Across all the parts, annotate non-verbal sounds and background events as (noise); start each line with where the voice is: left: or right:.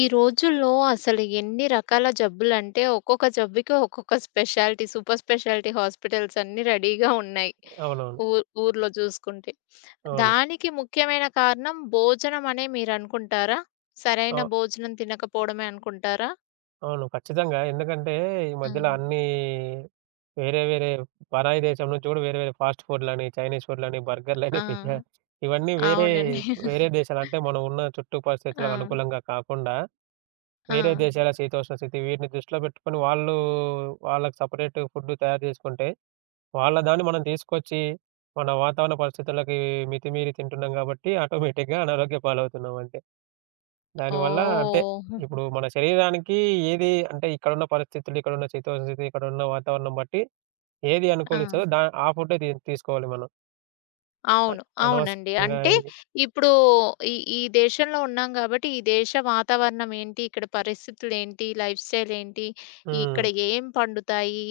left: ఈ రోజుల్లో అసలు ఎన్ని రకాల జబ్బులంటే, ఒక్కొక్క జబ్బుకి ఒక్కొక్క స్పెషాలిటీ, సూపర్ స్పెషాలిటీ హాస్పిటల్స్ అన్నీ రెడీగా ఉన్నాయి.
right: అవునవును.
left: ఊ ఊర్లో చూసుకుంటే.
right: అవును.
left: దానికి ముఖ్యమైన కారణం భోజనం అనే మీరనుకుంటారా? సరైన
right: అవు
left: భోజనం తినకపోవడమే అనుకుంటారా?
right: అవును. ఖచ్చితంగా. ఎందుకంటే ఈ
left: ఆ!
right: మధ్యలో అన్నీ వేరే వేరే పరాయి దేశం నుంచి కూడా వేరే వేరే ఫాస్ట్ ఫుడ్‌లని, చైనీస్ ఫుడ్‌లని, బర్గర్‌లని,
left: ఆ!
right: పిజ్జా. ఇవన్నీ వేరే
left: అవునండి. (laughs)
right: వేరే దేశాలు అంటే మనం ఉన్న చుట్టూ
left: ఆ!
right: పరిస్థితులకు అనుకూలంగా కాకుండా
left: ఆ!
right: వేరే దేశాల శీతోష్ణ స్థితి వీటిని దృష్టిలో పెట్టుకొని వాళ్ళు వాళ్ళకి సెపరేట్ ఫుడ్ తయారు చేసుకుంటే వాళ్ళ దాన్ని మనం తీసుకొచ్చి మన వాతావరణ పరిస్థితులకి మితిమీరి తింటున్నాం కాబట్టి ఆటోమేటిక్‌గా అనారోగ్య పాలవుతున్నాం అంతే. దానివల్ల అంటే,
left: ఓహ్!
right: ఇప్పుడు మన శరీరానికి ఏది అంటే ఇక్కడున్న పరిస్థితులు, ఇక్కడున్న శీతోష్ణస్థితి, ఇక్కడున్న వాతావరణం బట్టి ఏది
left: ఆ!
right: అనుకూలిస్తదో ఆ ఫుడ్డే తీసుకోవాలి మనం. అ
left: అవును. అవునండి.
right: అనవసరంగా
left: అంటే
right: ఈ
left: ఇప్పుడు ఈ ఈ దేశంలో ఉన్నాం కాబట్టి, ఈ దేశ వాతావరణం ఏంటి, ఇక్కడ పరిస్థితులేంటి, లైఫ్ స్టైల్ ఏంటి,
right: హ్మ్.
left: ఇక్కడ ఏం పండుతాయి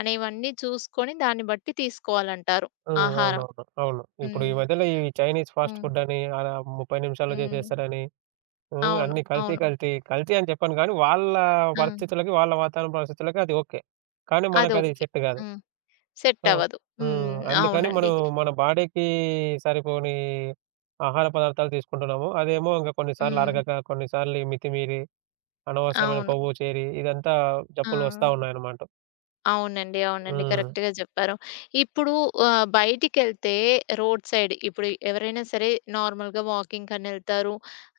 left: అనేవన్నీ చూసుకొని దాన్ని బట్టి తీసుకోవాలంటారు
right: హ్మ్.
left: ఆహారం.
right: అవునవును. అవును. ఇప్పుడు
left: హ్మ్.
right: ఈ మధ్యలో ఈ చైనీస్ ఫాస్ట్
left: హ్మ్.
right: ఫుడ్ అని అలా 30 నిమిషాల్లో
left: హ్మ్.
right: చేసేస్తారని,
left: అవును.
right: అన్నీ కల్తీ
left: అవును.
right: కల్తీ. కల్తీ అని చెప్పను గానీ, వాళ్ళ
left: ఆ!
right: పరిస్థితులకి, వాళ్ళ వాతావరణ పరిస్థితులకి అది ఓకే. కానీ
left: అది
right: మనకది
left: ఓకే.
right: సెట్ కాదు.
left: హ్మ్. సెట్
right: సో,
left: అవ్వదు. హ్మ్.
right: అందుకని
left: అవునండి.
right: మనం మన బాడీకి సరిపోని ఆహార పదార్థాలు తీసుకుంటున్నాము. అదేమో ఇంక కొన్నిసార్లు
left: హ్మ్.
right: అరగక, కొన్నిసార్లు ఈ మితిమీరి అనవసరమైన
left: అవును.
right: కొవ్వు చేరి ఇదంతా
left: ఆ!
right: జబ్బులు వస్తా ఉన్నాయన్నమాట.
left: అవునండి. అవునండి. కరెక్ట్‌గా
right: నిజం.
left: జెప్పారు. ఇప్పుడు బయటికెళ్తే రోడ్ సైడ్ ఇప్పుడు ఎవరైనా సరే నార్మల్‌గా వాకింగ్‌కనెళ్తారు.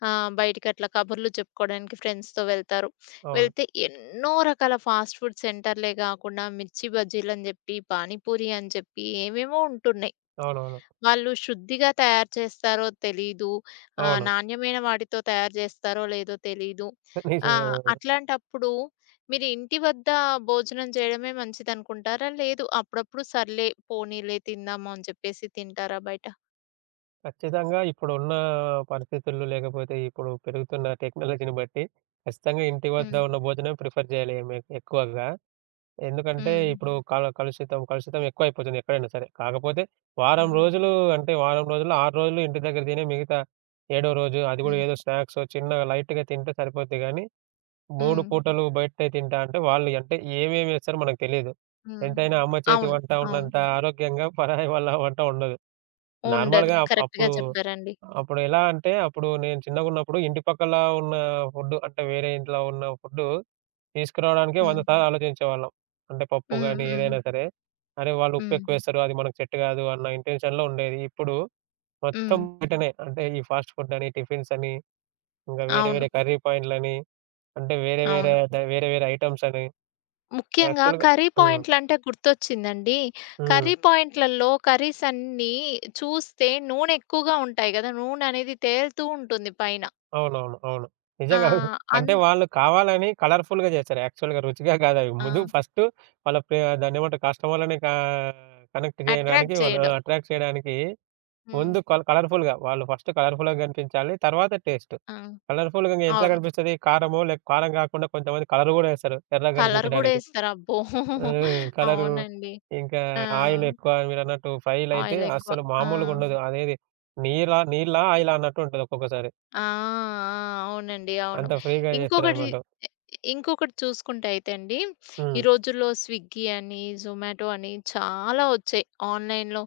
left: బయటికట్లా కబుర్లు చెప్పుకోవడానికి ఫ్రెండ్స్‌తో వెళ్తారు.
right: అవును.
left: వెళ్తే ఎన్నో రకాల ఫాస్ట్ ఫుడ్ సెంటర్‌లే గాకుండా మిర్చి బజ్జీలని జెప్పి, పానీపూరి అని జెప్పి ఏవేవో ఉంటున్నాయి.
right: అవునవును.
left: వాళ్ళు శుద్ధిగా తయారు చేస్తారో తెలీదు.
right: అవును.
left: నాణ్యమైన వాటితో తయారు చేస్తారో లేదో తెలీదు.
right: (laughs)
left: ఆ!
right: నిజమే. ఆ!
left: అట్లాంటప్పుడు మీరు ఇంటి వద్ద భోజనం చేయడమే మంచిదనుకుంటారా? లేదు అప్పుడప్పుడు సర్లే పోనీలే తిందాము అని చెప్పేసి తింటారా బయట?
right: ఖచ్చితంగా ఇప్పుడున్న పరిస్థితుల్లో లేకపోతే ఇప్పుడు పెరుగుతున్న టెక్నాలజీని బట్టి ఖచ్చితంగా ఇంటి వద్ద
left: హ్మ్.
right: ఉన్న భోజనం ప్రిఫర్ చేయాలి ఎక్కువగా. ఎందుకంటే
left: హ్మ్.
right: ఇప్పుడు కలుషితం, కలుషితం ఎక్కువైపోతుంది ఎక్కడైనా సరే. కాకపోతే వారం
left: హ్మ్.
right: రోజులు అంటే, వారం రోజుల్లో 6 రోజులు ఇంటి దగ్గర తిని మిగతా ఏడో రోజు అది గూడా
left: హ్మ్.
right: ఏదో స్నాక్సో చిన్నగా లైట్‌గా తింటే సరిపోద్ది గానీ, 3
left: హ్మ్.
right: పూటలు బయటే తింటా అంటే వాళ్ళు అంటే ఏమేమేస్తారో మనకు తెలీదు.
left: హ్మ్.
right: ఎంతైనా అమ్మ చేతి
left: అవును.
right: వంట
left: అవును.
right: ఉన్నంత ఆరోగ్యంగా పరాయి వాళ్ళ వంట ఉండదు.
left: ఉండదు.
right: నార్మల్‌గా నిజం.
left: కరెక్ట్‌గా
right: అప్పుడు
left: చెప్పారండి.
right: అప్పుడెలా అంటే, అప్పుడు నేను చిన్నగున్నప్పుడు ఇంటి పక్కల ఉన్న ఫుడ్డు అంటే వేరే ఇంట్లో ఉన్న ఫుడ్డు తీసుకురావడానికే 100
left: హ్మ్.
right: సార్లు ఆలోచించేవాళ్ళం. అంటే పప్పు
left: హ్మ్.
right: గాని
left: హ్మ్.
right: ఏదైనా ఓకే. సరే, అరే! వాళ్ళు
left: హ్మ్.
right: ఉప్పెక్కువేస్తారు అది మనకు సెట్ కాదు అన్న ఇంటెన్షన్‌లో ఉండేది. ఇప్పుడు మొత్తం
left: హ్మ్.
right: బయటనే అంటే ఈ ఫాస్ట్ ఫుడ్ అని, టిఫిన్స్ అని, ఇంకా వేరే
left: అవును.
right: వేరే కర్రీ పాయింట్లని, అంటే వేరే వేరే
left: అవును.
right: ద వేరే వేరే ఐటెమ్స్ అని
left: ముఖ్యంగా
right: యాక్చువల్‌గా
left: కర్రీ
right: హ్మ్.
left: పాయింట్లంటే గుర్తొచ్చిందండి.
right: హ్మ్.
left: కర్రీ పాయింట్‌లలో కర్రీస్ అన్నీ చూస్తే నూనె ఎక్కువగా ఉంటాయి గదా! నూనె అనేది తేలుతూ ఉంటుంది పైన.
right: అవునవును. అవును.
left: ఆ!
right: నిజంగా (laughs)
left: అన్
right: అంటే వాళ్ళు కావాలని కలర్‌ఫుల్‌గా చేశారు. యాక్చువల్‌గా రుచిగా కాదు అవి.
left: ఆ!
right: ముందు ఫస్ట్ వాళ్ళ పే దాన్నేమంటారు కస్టమర్‌లని కనెక్ట్ చేయడానికి
left: అట్రాక్ట్
right: వాళ్ళు
left: చేయడం.
right: అట్రాక్ట్ చేయడానికి
left: హ్మ్.
right: ముందు కలర్‌ఫుల్‌గా. వాళ్ళు ఫస్ట్ కలర్‌ఫుల్‌గా కనిపించాలి. తర్వాత టేస్ట్.
left: ఆ!
right: కలర్‌ఫుల్‌గా ఇంగ ఎట్లా
left: అవును.
right: కనిపిస్తది? కారమో లేక కారం గాకుండా కొంతమంది కలర్ గూడా ఏస్తారు ఎర్రగా
left: కలర్ గూడా
right: కనిపించడానికి.
left: ఏస్తారు. అబ్బో!
right: కలరు
left: అవునండి.
right: ఇంకా
left: ఆ!
right: ఆయిల్ ఎక్కువ మీరన్నట్టు ఫ్రైలయితే
left: ఆయిల్ ఎక్కువ.
right: అస్సలు
left: ఆ!
right: మామూలుగుండదు. అదేది నీలా నీళ్ళా? ఆయిలా? అన్నట్టు ఉంటది ఒక్కొక్కసారి.
left: ఆ! ఆ! అవునండి. అవును.
right: అంత ఫ్రీ‌గా
left: ఇంకొకటి
right: జేస్తారనమాట.
left: ఇంకొకటి చూసుకుంటే అయితే అండి, ఈ
right: హ్మ్.
left: రోజుల్లో స్విగ్గీ అని, జొమాటో అని చాలా వచ్చాయి. ఆన్‌లైన్‌లో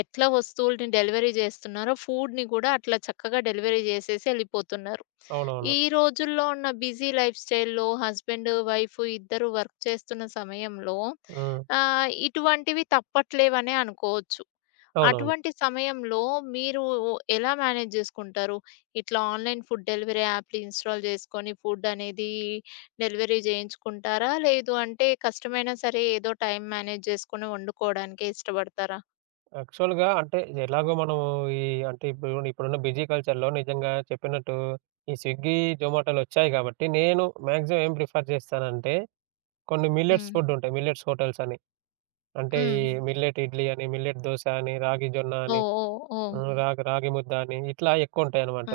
left: ఎట్లా వస్తువుల్ని డెలివరీ చేస్తున్నారో ఫుడ్‌ని కూడా అట్లా చక్కగా డెలివరీ చేసేసి ఎళ్ళిపోతున్నారు.
right: అవునవును.
left: ఈ రోజుల్లో ఉన్న బిజీ లైఫ్ స్టైల్‌లో హస్బెండ్, వైఫ్ ఇద్దరు వర్క్ చేస్తున్న సమయంలో
right: హ్మ్.
left: ఇటువంటివి తప్పట్లేవనే అనుకోవచ్చు.
right: అవునవును.
left: అటువంటి సమయంలో మీరు ఎలా మేనేజ్ జేసుకుంటారు? ఇట్లా ఆన్‌లైన్ ఫుడ్ డెలివరీ యాప్‌లు ఇన్‌స్టాల్ జేసుకొని ఫుడ్ అనేది డెలివరీ జేయించుకుంటారా? లేదు అంటే కష్టమైనా సరే ఏదో టైం మేనేజ్ జేసుకొని వండుకోవడానికే ఇష్టపడతారా?
right: యాక్చువల్‌గా అంటే ఎలాగో మనము ఈ అంటే ఇప్పుడున్న బిజీ కల్చర్‌లో నిజంగా చెప్పినట్టు ఈ స్విగ్గీ, జొమాటోలొచ్చాయి కాబట్టి నేను మాక్సిమం ఏం ప్రిఫర్ చేస్తానంటే కొన్ని మిల్లెట్స్
left: హ్మ్.
right: ఫుడ్ ఉంటాయి. మిల్లెట్స్ హోటల్స్ అని. అంటే ఈ
left: హ్మ్.
right: హ్మ్. మిల్లెట్ ఇడ్లీ అని, మిల్లెట్ దోస అని, రాగి జొన్న
left: ఓహ్!
right: అని,
left: ఓహ్! ఓహ్!
right: హ్మ్, హ్మ్. రాగి రాగి ముద్ద అని ఇట్లా ఎక్కువుంటాయన్నమాట.
left: ఆ!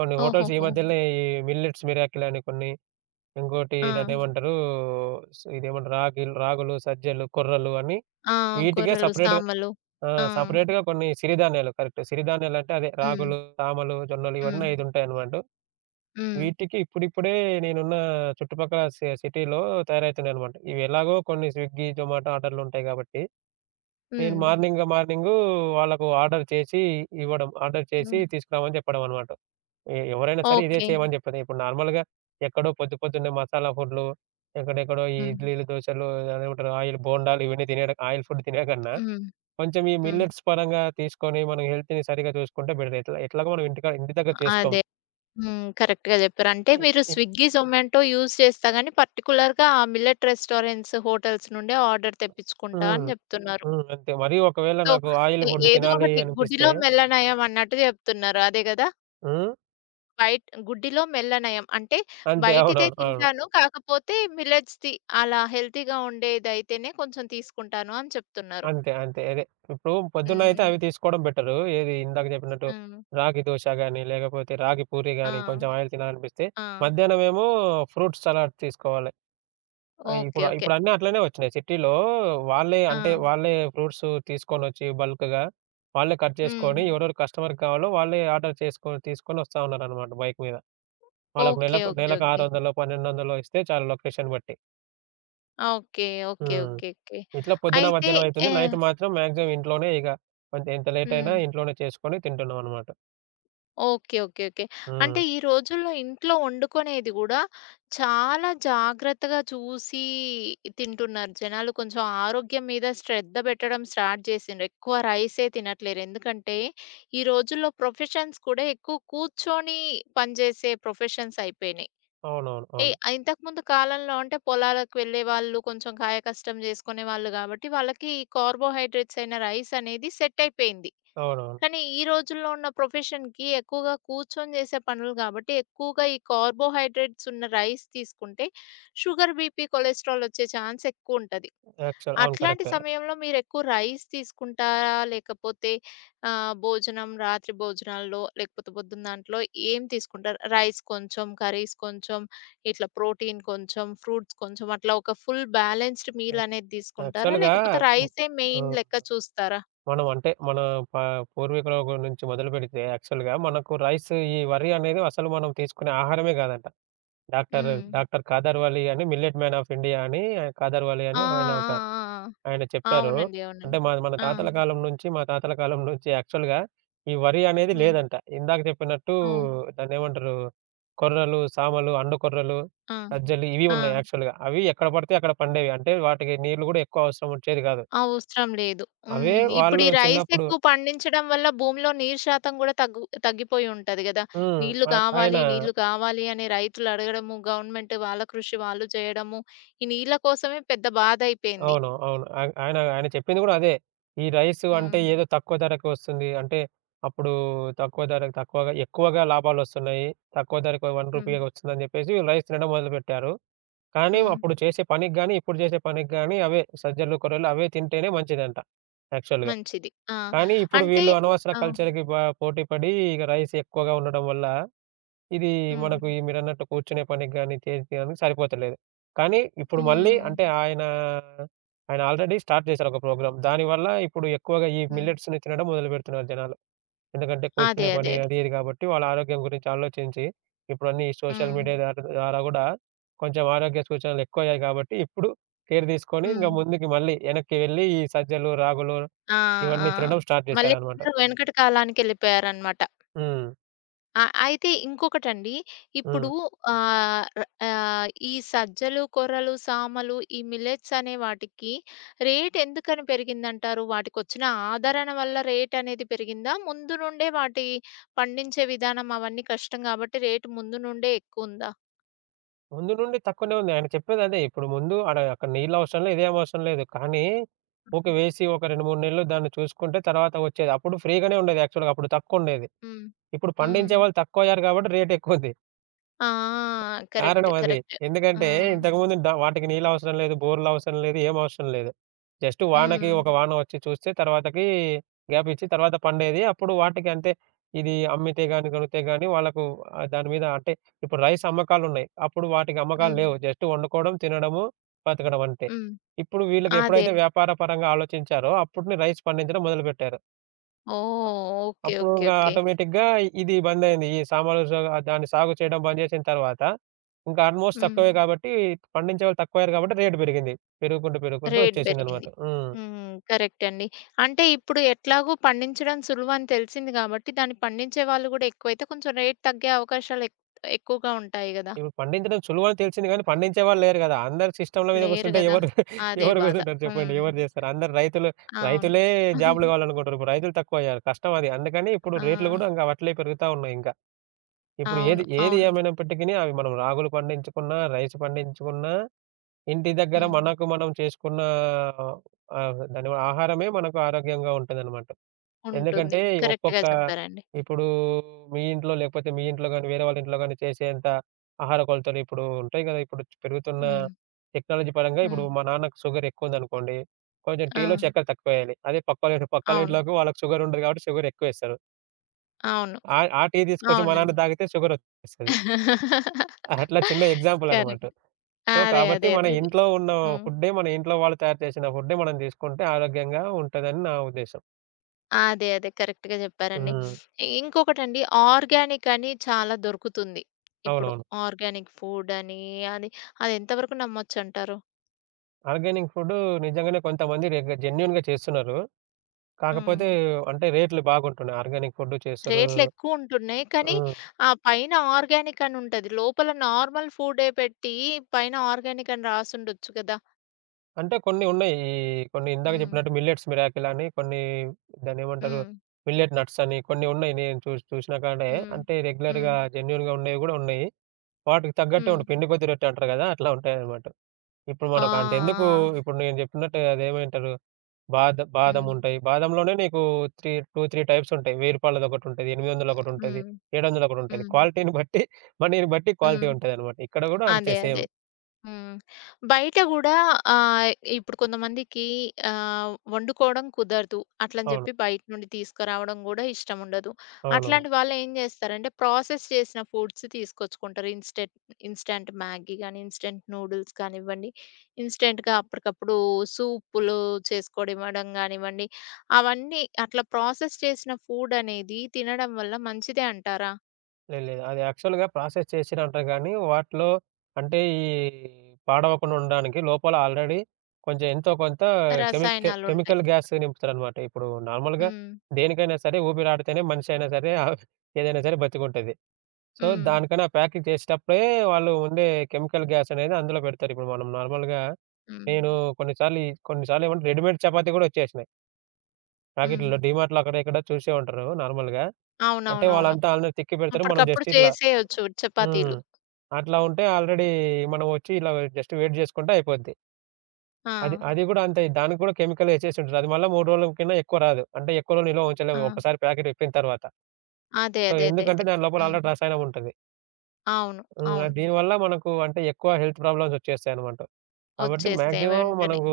right: కొన్ని హోటల్స్ ఈ
left: ఓహోహో!
right: మధ్యలనే ఈ మిల్లెట్స్ మిరాకిల్ అని కొన్ని ఇంకోటి
left: ఆ!
right: దాన్నేమంటారు స్ ఇదేమంటారు రాగిల్ రాగులు, సజ్జలు, కొర్రలు అని
left: ఆ!
right: వీటికే
left: కూరలు,
right: సెపరేట్‌గా
left: సామలు.
right: ఆ!
left: ఆ!
right: సెపరేట్‌గా కొన్ని సిరిధాన్యాలు కరెక్ట్. సిరిధాన్యాలంటే అదే
left: హ్మ్.
right: రాగులు, తామలు, జొన్నలు
left: హ్మ్.
right: ఇవన్నీ 5 ఉంటాయన్నమాట.
left: హ్మ్.
right: వీటికి ఇప్పుడిప్పుడే నేనున్న చుట్టుపక్కల సిటీలో తయారవుతున్నాయన్నమాట. ఇవి ఎలాగో కొన్ని స్విగ్గీ, జొమాటో ఆర్డర్‌లుంటాయి కాబట్టి, నేను అవును.
left: హ్మ్.
right: మార్నింగు వాళ్ళకు ఆర్డర్ చేసి ఇవ్వడం. ఆర్డర్ చేసి
left: హ్మ్.
right: తీసుకురామని చెప్పడం అనమాట. ఎవరైనా సరే ఇదే ఓకే.
left: ఓకే.
right: చేయమని చెప్పేది. ఇప్పుడు నార్మల్‌గా ఎక్కడో పొద్దున్నే మసాలా ఫుడ్‌లు, ఎక్కడెక్కడో ఈ
left: హ్మ్.
right: ఇడ్లీలు, దోసలు అదేమంటారు ఆయిల్ బోండాలు ఇవన్నీ తినేయడం ఆయిల్ ఫుడ్ తినే కన్నా
left: హ్మ్.
right: కొంచెం ఈ
left: హ్మ్.
right: మిల్లెట్స్ పరంగా తీసుకొని మనం హెల్త్‌ని సరిగ్గా చూసుకుంటే బెటర్. ఎట్లాగో మనం ఇంటి దగ్గర చేసుకోం.
left: అదే. హ్మ్. కరెక్ట్‌గా జెప్పారు. అంటే
right: ఓకే.
left: మీరు
right: ఇ ఇ
left: స్విగ్గీ, జొమాటో యూజ్ చేస్తా గానీ పర్టిక్యులర్‌గా ఆ మిల్లెట్ రెస్టారెంట్స్, హోటల్స్ నుండే ఆర్డర్ తెప్పించుకుంటా
right: హ్మ్.
left: అని జెప్తున్నారు.
right: హ్మ్. అంతే. మరీ ఒకవేళ
left: సో,
right: నాకు ఆయిల్ ఫుడ్
left: ఏదో
right: తినాలి
left: ఒకటి
right: అనిపిస్తే
left: గుడిలో మెల్లనయం అన్నట్టు జెప్తున్నారు. అదే గదా!
right: హ్మ్.
left: బయట గుడ్డిలో మెల్లనయం. అంటే
right: అంతే.
left: బయటిదే
right: అవునవును. అవును.
left: తింటాను. కాకపోతే మిల్లెట్స్‌ది అలా హెల్తీగా ఉండేదైతేనే కొంచెం తీసుకుంటాను అని చెప్తున్నారు.
right: అంతే. అంతే. అదే. ఇప్పుడు పొద్దున్నయితే
left: హ్మ్.
right: అవి తీసుకోవడం బెటరు. ఏది ఇందాక చెప్పినట్టు
left: హ్మ్.
right: రాగి దోశ గాని, లేకపోతే రాగి పూరి
left: ఆ!
right: గాని కొంచెం ఆయిల్ తినాలనిపిస్తే,
left: ఆ!
right: మధ్యాహ్నమేమో ఫ్రూట్ సలాడ్ తీసుకోవాలి. ఆ!
left: ఓకే.
right: ఇప్పుడు
left: ఓకే.
right: ఇప్పుడు అన్నీ అట్లనే వచ్చినాయి. సిటీలో వాళ్ళే అంటే
left: ఆ!
right: హ్మ్. వాళ్ళే ఫ్రూట్స్ తీసుకొనొచ్చి బల్క్‌గా వాళ్ళే కట్
left: హ్మ్.
right: చేసుకొని ఎవరెవరు కస్టమర్‌కి కావాలో వాళ్ళే ఆర్డర్ చేసుకొని తీసుకొని వస్తా ఉన్నారనమాట బైక్ మీద. వాళ్ళకి
left: ఓకే.
right: నెలకు
left: ఓకే.
right: నెలకు
left: ఓకే.
right: 600, 1200 ఇస్తే చాలు లొకేషన్ బట్టి.
left: ఓకే. ఓకే.
right: హ్మ్.
left: ఓకే. ఓకే.
right: ఇట్లా పొద్దున,
left: అయితే
right: మధ్యాహ్నం అయితుంది.
left: ఏ
right: నైట్ మాత్రం మాక్సిమం ఇంట్లోనే ఇగ కొంచెం ఎంత లేట్
left: హ్మ్.
right: అయినా ఇంట్లోనే చేసుకొని తింటున్నాం అనమాట.
left: ఓకే. ఓకే. ఓకే.
right: హ్మ్.
left: అంటే ఈ రోజుల్లో ఇంట్లో వండుకునేది గూడా చాలా జాగ్రత్తగా చూసి తింటున్నారు జనాలు. కొంచెం ఆరోగ్యం మీద శ్రద్ధ పెట్టడం స్టార్ట్ చేసిండ్రు. ఎక్కువ రైసే తినట్లేరు. ఎందుకంటే ఈ రోజుల్లో ప్రొఫెషన్స్ కూడా ఎక్కువ కూర్చొని పనిచేసే ప్రొఫెషన్స్ అయిపోయినాయి.
right: అవునవును.
left: ఏ
right: అవును.
left: ఇంతకుముందు కాలంలో అంటే పొలాలకు వెళ్ళేవాళ్ళు, కొంచెం కాయ కష్టం జేసుకునేవాళ్ళు గాబట్టి, వాళ్ళకి కార్బోహైడ్రేట్స్ అయిన రైస్ అనేది సెట్ అయిపోయింది.
right: అవునవును.
left: కానీ, ఈ రోజుల్లో ఉన్న ప్రొఫెషన్‌కి ఎక్కువగా కూర్చొని జేసే పనులు గాబట్టి, ఎక్కువగా ఈ కార్బోహైడ్రేట్స్ ఉన్న రైస్ తీసుకుంటే, షుగర్, బీపీ, కొలెస్ట్రాల్ ఒచ్చే ఛాన్స్ ఎక్కువుంటది.
right: యాక్చువల్ అవును.
left: అట్లాంటి
right: కరెక్టే.
left: సమయంలో మీరెక్కువ రైస్ తీసుకుంటారా? లేకపోతే భోజనం రాత్రి భోజనాల్లో లేకపోతే పొద్దున్న దాంట్లో ఏం తీసుకుంటారు? రైస్ కొంచెం, కర్రీస్ కొంచెం, ఇట్లా ప్రోటీన్ కొంచెం, ఫ్రూట్స్ కొంచెం అట్లా ఒక ఫుల్ బ్యాలెన్స్డ్ మీల్
right: యాక్
left: అనేది తీసుకుంటారా?
right: యాక్చువల్‌గా
left: లేకపోతే
right: హ్మ్.
left: రైసే
right: ఆ!
left: మెయిన్ లెక్క చూస్తారా?
right: మనం అంటే మన ప పూర్వీకుల నుంచి మొదలుపెడితే యాక్చువల్‌గా మనకు రైస్ ఈ వరి అనేది అసలు మనం తీసుకునే ఆహారమే కాదంట. డాక్టర్
left: హ్మ్.
right: డాక్టర్ కాదర్‌వాలీ అని మిల్లెట్ మ్యాన్ ఆఫ్ ఇండియా అని కాదర్‌వాలీ
left: ఆ!
right: అని
left: ఆ!
right: ఆయన ఒక
left: ఆ!
right: ఆయన
left: ఆ!
right: చెప్పారు.
left: అవునండి. అవునండి.
right: అంటే మన
left: ఆ!
right: తాతల హ్మ్. కాలం నుంచి మా తాతల కాలం నుంచి యాక్చువల్‌గా ఈ వరి అనేది
left: హ్మ్.
right: లేదంట. ఇందాక చెప్పినట్టు
left: ఓహ్!
right: దాన్నేమంటారు కొర్రలు, సామలు, అండు కొర్రలు,
left: ఆ!
right: సజ్జలు ఇవి
left: ఆ!
right: ఉన్నాయి యాక్చువల్‌గా. అవి ఎక్కడ పడితే అక్కడ పండేవి. అంటే వాటికి నీళ్లు కూడా ఎక్కువ అవసరం వచ్చేది కాదు.
left: అవసరం లేదు.
right: అవే
left: హ్మ్.
right: హ్మ్.
left: ఇప్పుడు
right: వాళ్ళు
left: ఈ రైస్
right: చిన్నప్పుడు
left: ఎక్కువ పండించడం వల్ల భూమిలో నీరు శాతం గూడా తగ్గిపోయి ఉంటది గదా!
right: హ్మ్.
left: నీళ్లు
right: ఆహ్, ఆయన
left: గావాలి, నీళ్లు గావాలి అని రైతులు అడగడము, గవర్నమెంట్ వాళ్ళ కృషి వాళ్ళు చేయడము, ఈ నీళ్ల కోసమే పెద్ద బాధయిపోయింది.
right: అవును. అవును. ఆయ ఆయన ఆయన చెప్పింది గూడా అదే. ఈ రైస్ అంటే
left: హ్మ్.
right: ఏదో తక్కువ ధరకి వస్తుంది. అంటే అప్పుడు తక్కువ ధరకు తక్కువగా ఎక్కువగా లాభాలొస్తున్నాయి. తక్కువ ధరకు రూ.
left: హ్మ్.
right: 1 వస్తుందని జెప్పేసి రైస్ తినడం మొదలుపెట్టారు. కానీ
left: హ్మ్.
right: అప్పుడు చేసే పనికి గాని, ఇప్పుడు జేసే పనికి గాని అవే సజ్జలు, కొర్రలు అవే తింటేనే మంచిదంట యాక్చువల్‌గా.
left: మంచిది. ఆ!
right: కానీ ఇప్పుడు
left: అంటే
right: వీళ్ళు అనవసర
left: ఆ!
right: కల్చర్‌కి పోటీ పడి ఇక రైస్ ఎక్కువగా ఉండడం వల్ల ఇది
left: హ్మ్.
right: మనకు ఈ మీరన్నట్టు కూర్చునే పనికి గాని, చేసేదానికి సరిపోతలేదు. కానీ ఇప్పుడు మళ్ళీ
left: హ్మ్.
right: అంటే ఆయన, ఆయన ఆల్రెడీ స్టార్ట్ చేశారు ఒక ప్రోగ్రామ్. దానివల్ల ఇప్పుడు ఎక్కువగా ఈ
left: హ్మ్.
right: మిల్లెట్స్‌ని తినడం మొదలుపెడుతున్నారు జనాలు. ఎందుకంటే
left: అదే.
right: కూర్చునే
left: అదే.
right: పని
left: అదే.
right: అది ఇది కాబట్టి వాళ్ళ ఆరోగ్యం గురించి ఆలోచించి ఇప్పుడు అన్నీ ఈ సోషల్
left: హ్మ్.
right: మీడియా ద్వారా గూడా కొంచెం ఆరోగ్య సూచనలు ఎక్కువయ్యాయి కాబట్టి ఇప్పుడు కేర్ తీసుకొని ఇంక
left: హ్మ్.
right: ముందుకి మళ్ళీ వెనక్కి వెళ్లి ఈ సజ్జలు, రాగులు
left: ఆ! ఆ!
right: ఇవన్నీ తినడం స్టార్ట్
left: మళ్ళీ
right: చేశారనమాట.
left: అందరూ వెనకటి కాలానికెళ్ళిపోయారనమాట.
right: హ్మ్.
left: ఆ! అయితే ఇంకొకటండి. ఇప్పుడు
right: హ్మ్.
left: ఆహ్, ర ఈ సజ్జలు, కొర్రలు, సామలు ఈ మిల్లెట్స్ అనే వాటికి రేట్ ఎందుకని పెరిగిందంటారు? వాటికొచ్చిన ఆదరణ వల్ల రేట్ అనేది పెరిగిందా? ముందు నుండే వాటి పండించే విధానం అవన్నీ కష్టం గాబట్టి రేట్ ముందు నుండే ఎక్కువుందా?
right: ముందు నుండి తక్కువనే ఉంది. ఆయన చెప్పేదదే. ఇప్పుడు ముందు ఆడ అక్కడ నీళ్ళవసరం లేదు, ఏమవసరం లేదు. కానీ ఊకే వేసి ఒక 2, 3 నెలలు దాన్ని చూసుకుంటే తర్వాత వచ్చేది. అప్పుడు ఫ్రీగానే ఉండేది యాక్చువల్‌గా అప్పుడు తక్కువుండేది.
left: హ్మ్.
right: ఇప్పుడు
left: హ్మ్.
right: పండించే వాళ్ళు తక్కువయ్యారు కాబట్టి రేటెక్కువుంది.
left: ఆ! కరెక్ట్.
right: కారణం అది.
left: కరెక్ట్. ఆ!
right: ఎందుకంటే ఇంతకుముందు వాటికి నీళ్ళవసరం లేదు, బోర్‌లవసరం లేదు, ఏమవసరం లేదు. జస్ట్ వానకి
left: హ్మ్.
right: ఒక హ్మ్. వాన వచ్చి చూస్తే తర్వాతకి గ్యాప్ ఇచ్చి తర్వాత పండేది. అప్పుడు వాటికి అంతే ఇది అమ్మితే గాని, కొనితే గాని వాళ్ళకు ఆహ్, దాని మీద అంటే ఇప్పుడు రైస్ అమ్మకాలున్నాయి. అప్పుడు వాటికి అమ్మకాలు
left: హ్మ్.
right: లేవు. జస్ట్ వండుకోవడం, తినడము, బతకడం అంతే.
left: హ్మ్.
right: ఇప్పుడు వీళ్ళకి
left: అదే.
right: ఎప్పుడైతే వ్యాపార పరంగా ఆలోచించారో అప్పుటిని రైస్ పండించడం మొదలుపెట్టారు.
left: ఓహ్! ఓకే.
right: అప్పుడు
left: ఓకే.
right: ఇంగా
left: ఓకే.
right: ఆటోమేటిక్‌గా ఇది బందయింది. ఈ సామాలు సా దాన్ని సాగు చేయడం బంద్ చేసిన తర్వాత, ఇంకా ఆల్‌మోస్ట్
left: హ్మ్.
right: తక్కువే కాబట్టి పండించేవాళ్ళు తక్కువయ్యారు కాబట్టి రేట్ పెరిగింది. పెరుగుకుంటూ, పెరుగుకుంటూ
left: రేట్
right: వచ్చేసిందనమాట.
left: బెరిగింది. హ్మ్. కరెక్ట్ అండి. అంటే ఇప్పుడు ఎట్లాగో పండించడం సులువని తెలిసింది గాబట్టి, దాన్ని పండించే వాళ్ళు గూడా ఎక్కువైతే కొంచెం రేట్ తగ్గే అవకాశాలు ఎక్కువగా ఉంటాయి గదా!
right: ఇప్పుడు పండించడం సులువని తెలిసింది గానీ, పండించే వాళ్ళు లేరు గదా! అందరూ సిస్టమ్‌ల మీద
left: లేరు
right: కూర్చుంటే
left: గదా!
right: ఎవరు
left: అదే
right: ఎవరు
left: బాధ.
right: కూర్చుంటారు
left: హ్మ్.
right: చెప్పండి? ఎవరు చేస్తారు? అందరూ రైతులు
left: అవును.
right: రైతులే జాబులు
left: (laughs)
right: కావాలనుకుంటారు. ఇప్పుడు రైతులు తక్కువయ్యారు. కష్టం అది. అందుకని ఇప్పుడు
left: ఆ!
right: రేట్లు గూడా ఇంక అట్లే పెరుగుతా ఉన్నాయి ఇంకా. ఇప్పుడు ఏది
left: అవును.
right: ఏది
left: అవును.
right: ఏమైనప్పటికిని అవి మనం రాగులు పండించుకున్నా, రైస్ పండించుకున్నా ఇంటి దగ్గర
left: హ్మ్.
right: మనకు మనం చేసుకున్న ఆహ్, దాని వల్ల ఆహారమే మనకు ఆరోగ్యంగా ఉంటదనమాట.
left: ఉంటుంది.
right: ఎందుకంటే
left: కరెక్ట్‌గా
right: ఒక్కొక్క
left: చెప్పారండి.
right: ఇప్పుడు మీ ఇంట్లో లేకపోతే మీ ఇంట్లో గాని, వేరే వాళ్ళ ఇంట్లో గాని చేసేంత ఆహార కొలతలు ఇప్పుడు ఉంటాయి కదా! ఇప్పుడు పెరుగుతున్న
left: హ్మ్.
right: టెక్నాలజీ పరంగా
left: హ్మ్.
right: ఇప్పుడు మా నాన్నకు షుగర్ ఎక్కువుందనుకోండి, కొంచెం
left: ఆ!
right: టీలో చక్కెర తక్కువేయాలి. అదే పక్కోళ్ళ పక్కోళ్ళ
left: అవును.
right: ఇంట్లోకి వాళ్ళకి షుగర్ ఉండదు కాబట్టి షుగర్ ఎక్కువేస్తారు.
left: అవును.
right: ఆ ఆ టీ తీసుకొచ్చి మా నాన్న
left: అవునండి.
right: తాగితే షుగరొచ్చేస్తది.
left: (laughs)
right: అట్లా చిన్న ఎగ్జాంపుల్ అనమాట.
left: కరెక్ట్.
right: సో,
left: అదే.
right: కాబట్టి
left: అదే.
right: మన
left: అదే.
right: ఇంట్లో ఉన్న
left: హ్మ్.
right: ఫుడ్డే, మన ఇంట్లో వాళ్ళు తయారు చేసిన ఫుడ్డే మనం తీసుకుంటే ఆరోగ్యంగా ఉంటదని నా ఉద్దేశ్యం.
left: ఆ, అదే. అదే. కరెక్ట్‌గా జెప్పారండి.
right: హ్మ్. హ్మ్.
left: ఇంకొకటండి ఆర్గానిక్ అని చాలా దొరుకుతుంది ఇప్పుడు.
right: అవునవును.
left: ఆర్గానిక్ ఫుడ్ అని అది, అది ఎంతవరకు నమ్మొచ్చంటారు?
right: ఆర్గానిక్ ఫుడ్డు నిజంగానే కొంతమంది జెన్యూన్‌గా చేస్తున్నారు.
left: హ్మ్.
right: కాకపోతే అంటే రేట్లు బాగుంటున్నాయి. ఆర్గానిక్ ఫుడ్డు చేస్తుర్రు.
left: రేట్లెక్కువుంటున్నాయి. కానీ
right: హ్మ్.
left: ఆ పైన ఆర్గానిక్ అని ఉంటది. లోపల నార్మల్ ఫుడే పెట్టి పైన ఆర్గానిక్ అని రాసుండొచ్చు గదా!
right: అంటే కొన్ని ఉన్నాయి. కొన్ని ఇందాక
left: హ్మ్.
right: చెప్పినట్టు మిల్లెట్స్ మిరాకిల్ అని కొన్ని దాన్నేమంటారు?
left: హ్మ్.
right: మిల్లెట్ నట్స్ అని కొన్ని ఉన్నాయి. నేను చూసి చూసిన కాడే
left: హ్మ్.
right: అంటే
left: హ్మ్.
right: రెగ్యులర్‌గా జెన్యూన్‌గా ఉండేవి గూడా ఉన్నాయి. వాటికి తగ్గట్టే
left: హ్మ్.
right: ఉంటయి. పిండి కొద్ది రొట్టె అంటారు గదా! అట్లా ఉంటాయన్నమాట. ఇప్పుడు
left: ఆ!
right: మనకు అంటే ఎందుకు
left: ఆ!
right: ఇప్పుడు నేను చెప్పినట్టు అదేమంటారు?
left: ఆ! హ్మ్.
right: బాదముంటాయి. బాదంలోనే నీకు త్రీ 2, 3 టైప్స్ ఉంటాయి. రూ. 1000 ఒకటుంటది. 800 ఒకటుంటది.
left: హ్మ్.
right: 700 ఒకటుంటది.
left: హ్మ్.
right: క్వాలిటీని బట్టి మనీని బట్టి క్వాలిటీ
left: హ్మ్.
right: ఉంటదనమాట. ఇక్కడ గూడా అంతే
left: అదే. అదే.
right: సేమ్.
left: హ్మ్. బయట గూడా ఆహ్, ఇప్పుడు కొంతమందికి వండుకోవడం కుదరదు. అట్లని
right: అవును.
left: జెప్పి బయట నుండి తీసుకురావడం గూడా ఇష్టముండదు.
right: అవునవును.
left: అట్లాంటి వాళ్ళేం జేస్తారంటే, ప్రాసెస్ చేసిన ఫుడ్స్ తీసుకొచ్చుకుంటారు. ఇన్‌స్టాంట్ మ్యాగీ గానీ, ఇన్‌స్టాంట్ నూడిల్స్ కానివ్వండి, ఇన్‌స్టాంట్‌గా అప్పటికప్పుడు సూపులు చేసుకోవడం ఇవ్వడం గానివ్వండి, అవన్నీ అట్లా ప్రాసెస్ చేసిన ఫుడ్ అనేది తినడం వల్ల మంచిదే అంటారా?
right: లేదు, లేదు. అది యాక్చువల్‌గా ప్రాసెస్ చేసిరంట గానీ, వాటిలో అంటే ఈ పాడవకుండా ఉండడానికి లోపల ఆల్రెడీ కొంచెం ఎంతో కొంత
left: రసాయనాలుంటాయి.
right: Chemical gas నింపుతారనమాట. ఇప్పుడు నార్మల్‌గా
left: హ్మ్.
right: దేనికైనా సరే ఊపిరాడితేనే మనిషి అయినా సరే, ఏదైనా సరే బతికుంటది. సో,
left: హ్మ్.
right: దానికని ఆ ప్యాకింగ్ చేసేటప్పుడే వాళ్ళు ఉండే కెమికల్ గ్యాస్ అనేది అందులో పెడతారు. ఇప్పుడు మనం నార్మల్‌గా
left: హ్మ్.
right: నేను కొన్నిసార్లు ఏమంటే రెడీమేడ్ చపాతీ కూడా వచ్చేసినాయి.
left: హ్మ్.
right: ప్యాకెట్‌లో డీమార్ట్‌లో అక్కడ ఇక్కడ చూసే ఉంటారు నార్మల్‌గా. అంటే అవును.
left: అవునవునవును.
right: వాళ్ళంతా ఆల్రెడీ తిక్కి పెడతారు. మనం
left: అప్పటికప్పుడు
right: జస్ట్ ఇట్లా
left: చేసేయొచ్చు
right: హ్మ్.
left: చపాతీలు.
right: అట్లా ఉంటే ఆల్రెడీ మనం వచ్చి ఇలా జస్ట్ వెయిట్ చేసుకుంటే అయిపోద్ది.
left: ఆ!
right: అది అది కూడా అంతే దానికి కూడా కెమికల్ ఎసేసి ఉంటారు. అది మళ్ళా 3 రోజుల కన్నా ఎక్కువ రాదు. అంటే ఎక్కువ రోజులు నిల్వ
left: ఆ!
right: ఉంచలేము. ఒకసారి ప్యాకెట్ విప్పిన తర్వాత.
left: అదే.
right: సో,
left: అదే. అదే.
right: ఎందుకంటే
left: అదే.
right: దాని లోపల
left: హ్మ్.
right: ఆల్రెడీ రసాయనం ఉంటది.
left: అవును.
right: ఆహ్,
left: అవును.
right: దీనివల్ల మనకు అంటే ఎక్కువ హెల్త్ ప్రాబ్లమ్స్ వచ్చేస్తాయన్నమాట. కాబట్టి
left: వచ్చేస్తాయి
right: మాక్సిమం
left: వెంటనే.
right: మనకు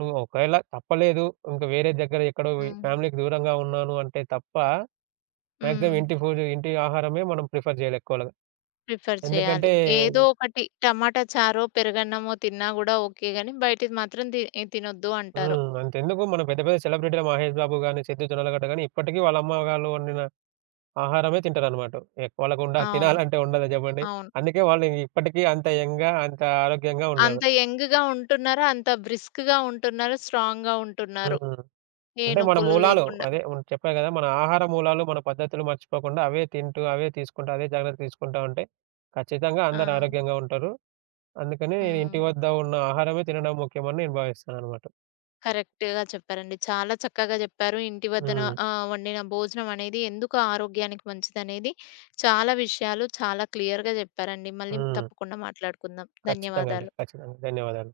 right: నువ్వు ఒకవేళ తప్పలేదు. ఇంక వేరే దగ్గర ఎక్కడో
left: హ్మ్.
right: ఫ్యామిలీకి దూరంగా ఉన్నాను అంటే తప్ప మాక్సిమం
left: హ్మ్.
right: ఇంటి ఫుడ్, ఇంటి ఆహారమే మనం ప్రిఫర్ చేయాలి ఎక్కువగా.
left: ప్రిఫర్ చేయాలి.
right: ఎందుకంటే
left: ఏదో
right: ఓకే.
left: ఒకటి టమాటా చారో, పెరుగన్నమో తిన్నా గూడా ఓకే గానీ, బయటిది మాత్రం తినొద్దు అంటారు.
right: అంతెందుకు మన పెద్ద పెద్ద సెలబ్రిటీలు 'మహేష్ బాబు' గాని, 'సిద్దు జొన్నలగడ్డ' గాని ఇప్పటికీ వాళ్ళ అమ్మ వాళ్ళు వండిన ఆహారమే తింటారన్నమాట. వాళ్ళకుండ
left: అవును.
right: తినాలంటే ఉండదా చెప్పండి.
left: అవును.
right: అందుకే వాళ్ళు ఇప్పటికీ అంత యంగ్‌గా, అంత ఆరోగ్యంగా ఉన్నారు.
left: అంత యంగ్‌గా ఉంటున్నారు. అంత బ్రిస్క్‌గా ఉంటున్నారు. స్ట్రాంగ్‌గా ఉంటున్నారు.
right: హ్మ్.
left: ఏ
right: అంటే మన
left: నొప్పులు
right: మూలాలు
left: లేకుండా.
right: అదే చెప్పా గదా! మన ఆహార మూలాలు, మన పద్ధతులు మర్చిపోకుండా అవే తింటూ, అవే తీసుకుంటూ, అవే జాగ్రత్త తీసుకుంటా ఉంటే ఖచ్చితంగా
left: ఆ!
right: అందరూ ఆరోగ్యంగా ఉంటారు. అందుకని నేను
left: హ్మ్.
right: ఇంటి వద్ద ఉన్న ఆహారమే తినడం ముఖ్యమని నేను భావిస్తాననమాట.
left: కరెక్ట్‌గా చెప్పారండి. చాలా చక్కగా చెప్పారు. ఇంటి వద్దన
right: హ్మ్.
left: వండిన భోజనం అనేది ఎందుకు ఆరోగ్యానికి మంచిదనేది చాలా విషయాలు చాలా క్లియర్‌గా చెప్పారండి. మళ్ళీ
right: హ్మ్.
left: తప్పకుండా మాట్లాడుకుందాం.
right: ఖచ్చితంగా అండి.
left: ధన్యవాదాలు.
right: ఖచ్చితంగా. ధన్యవాదాలు.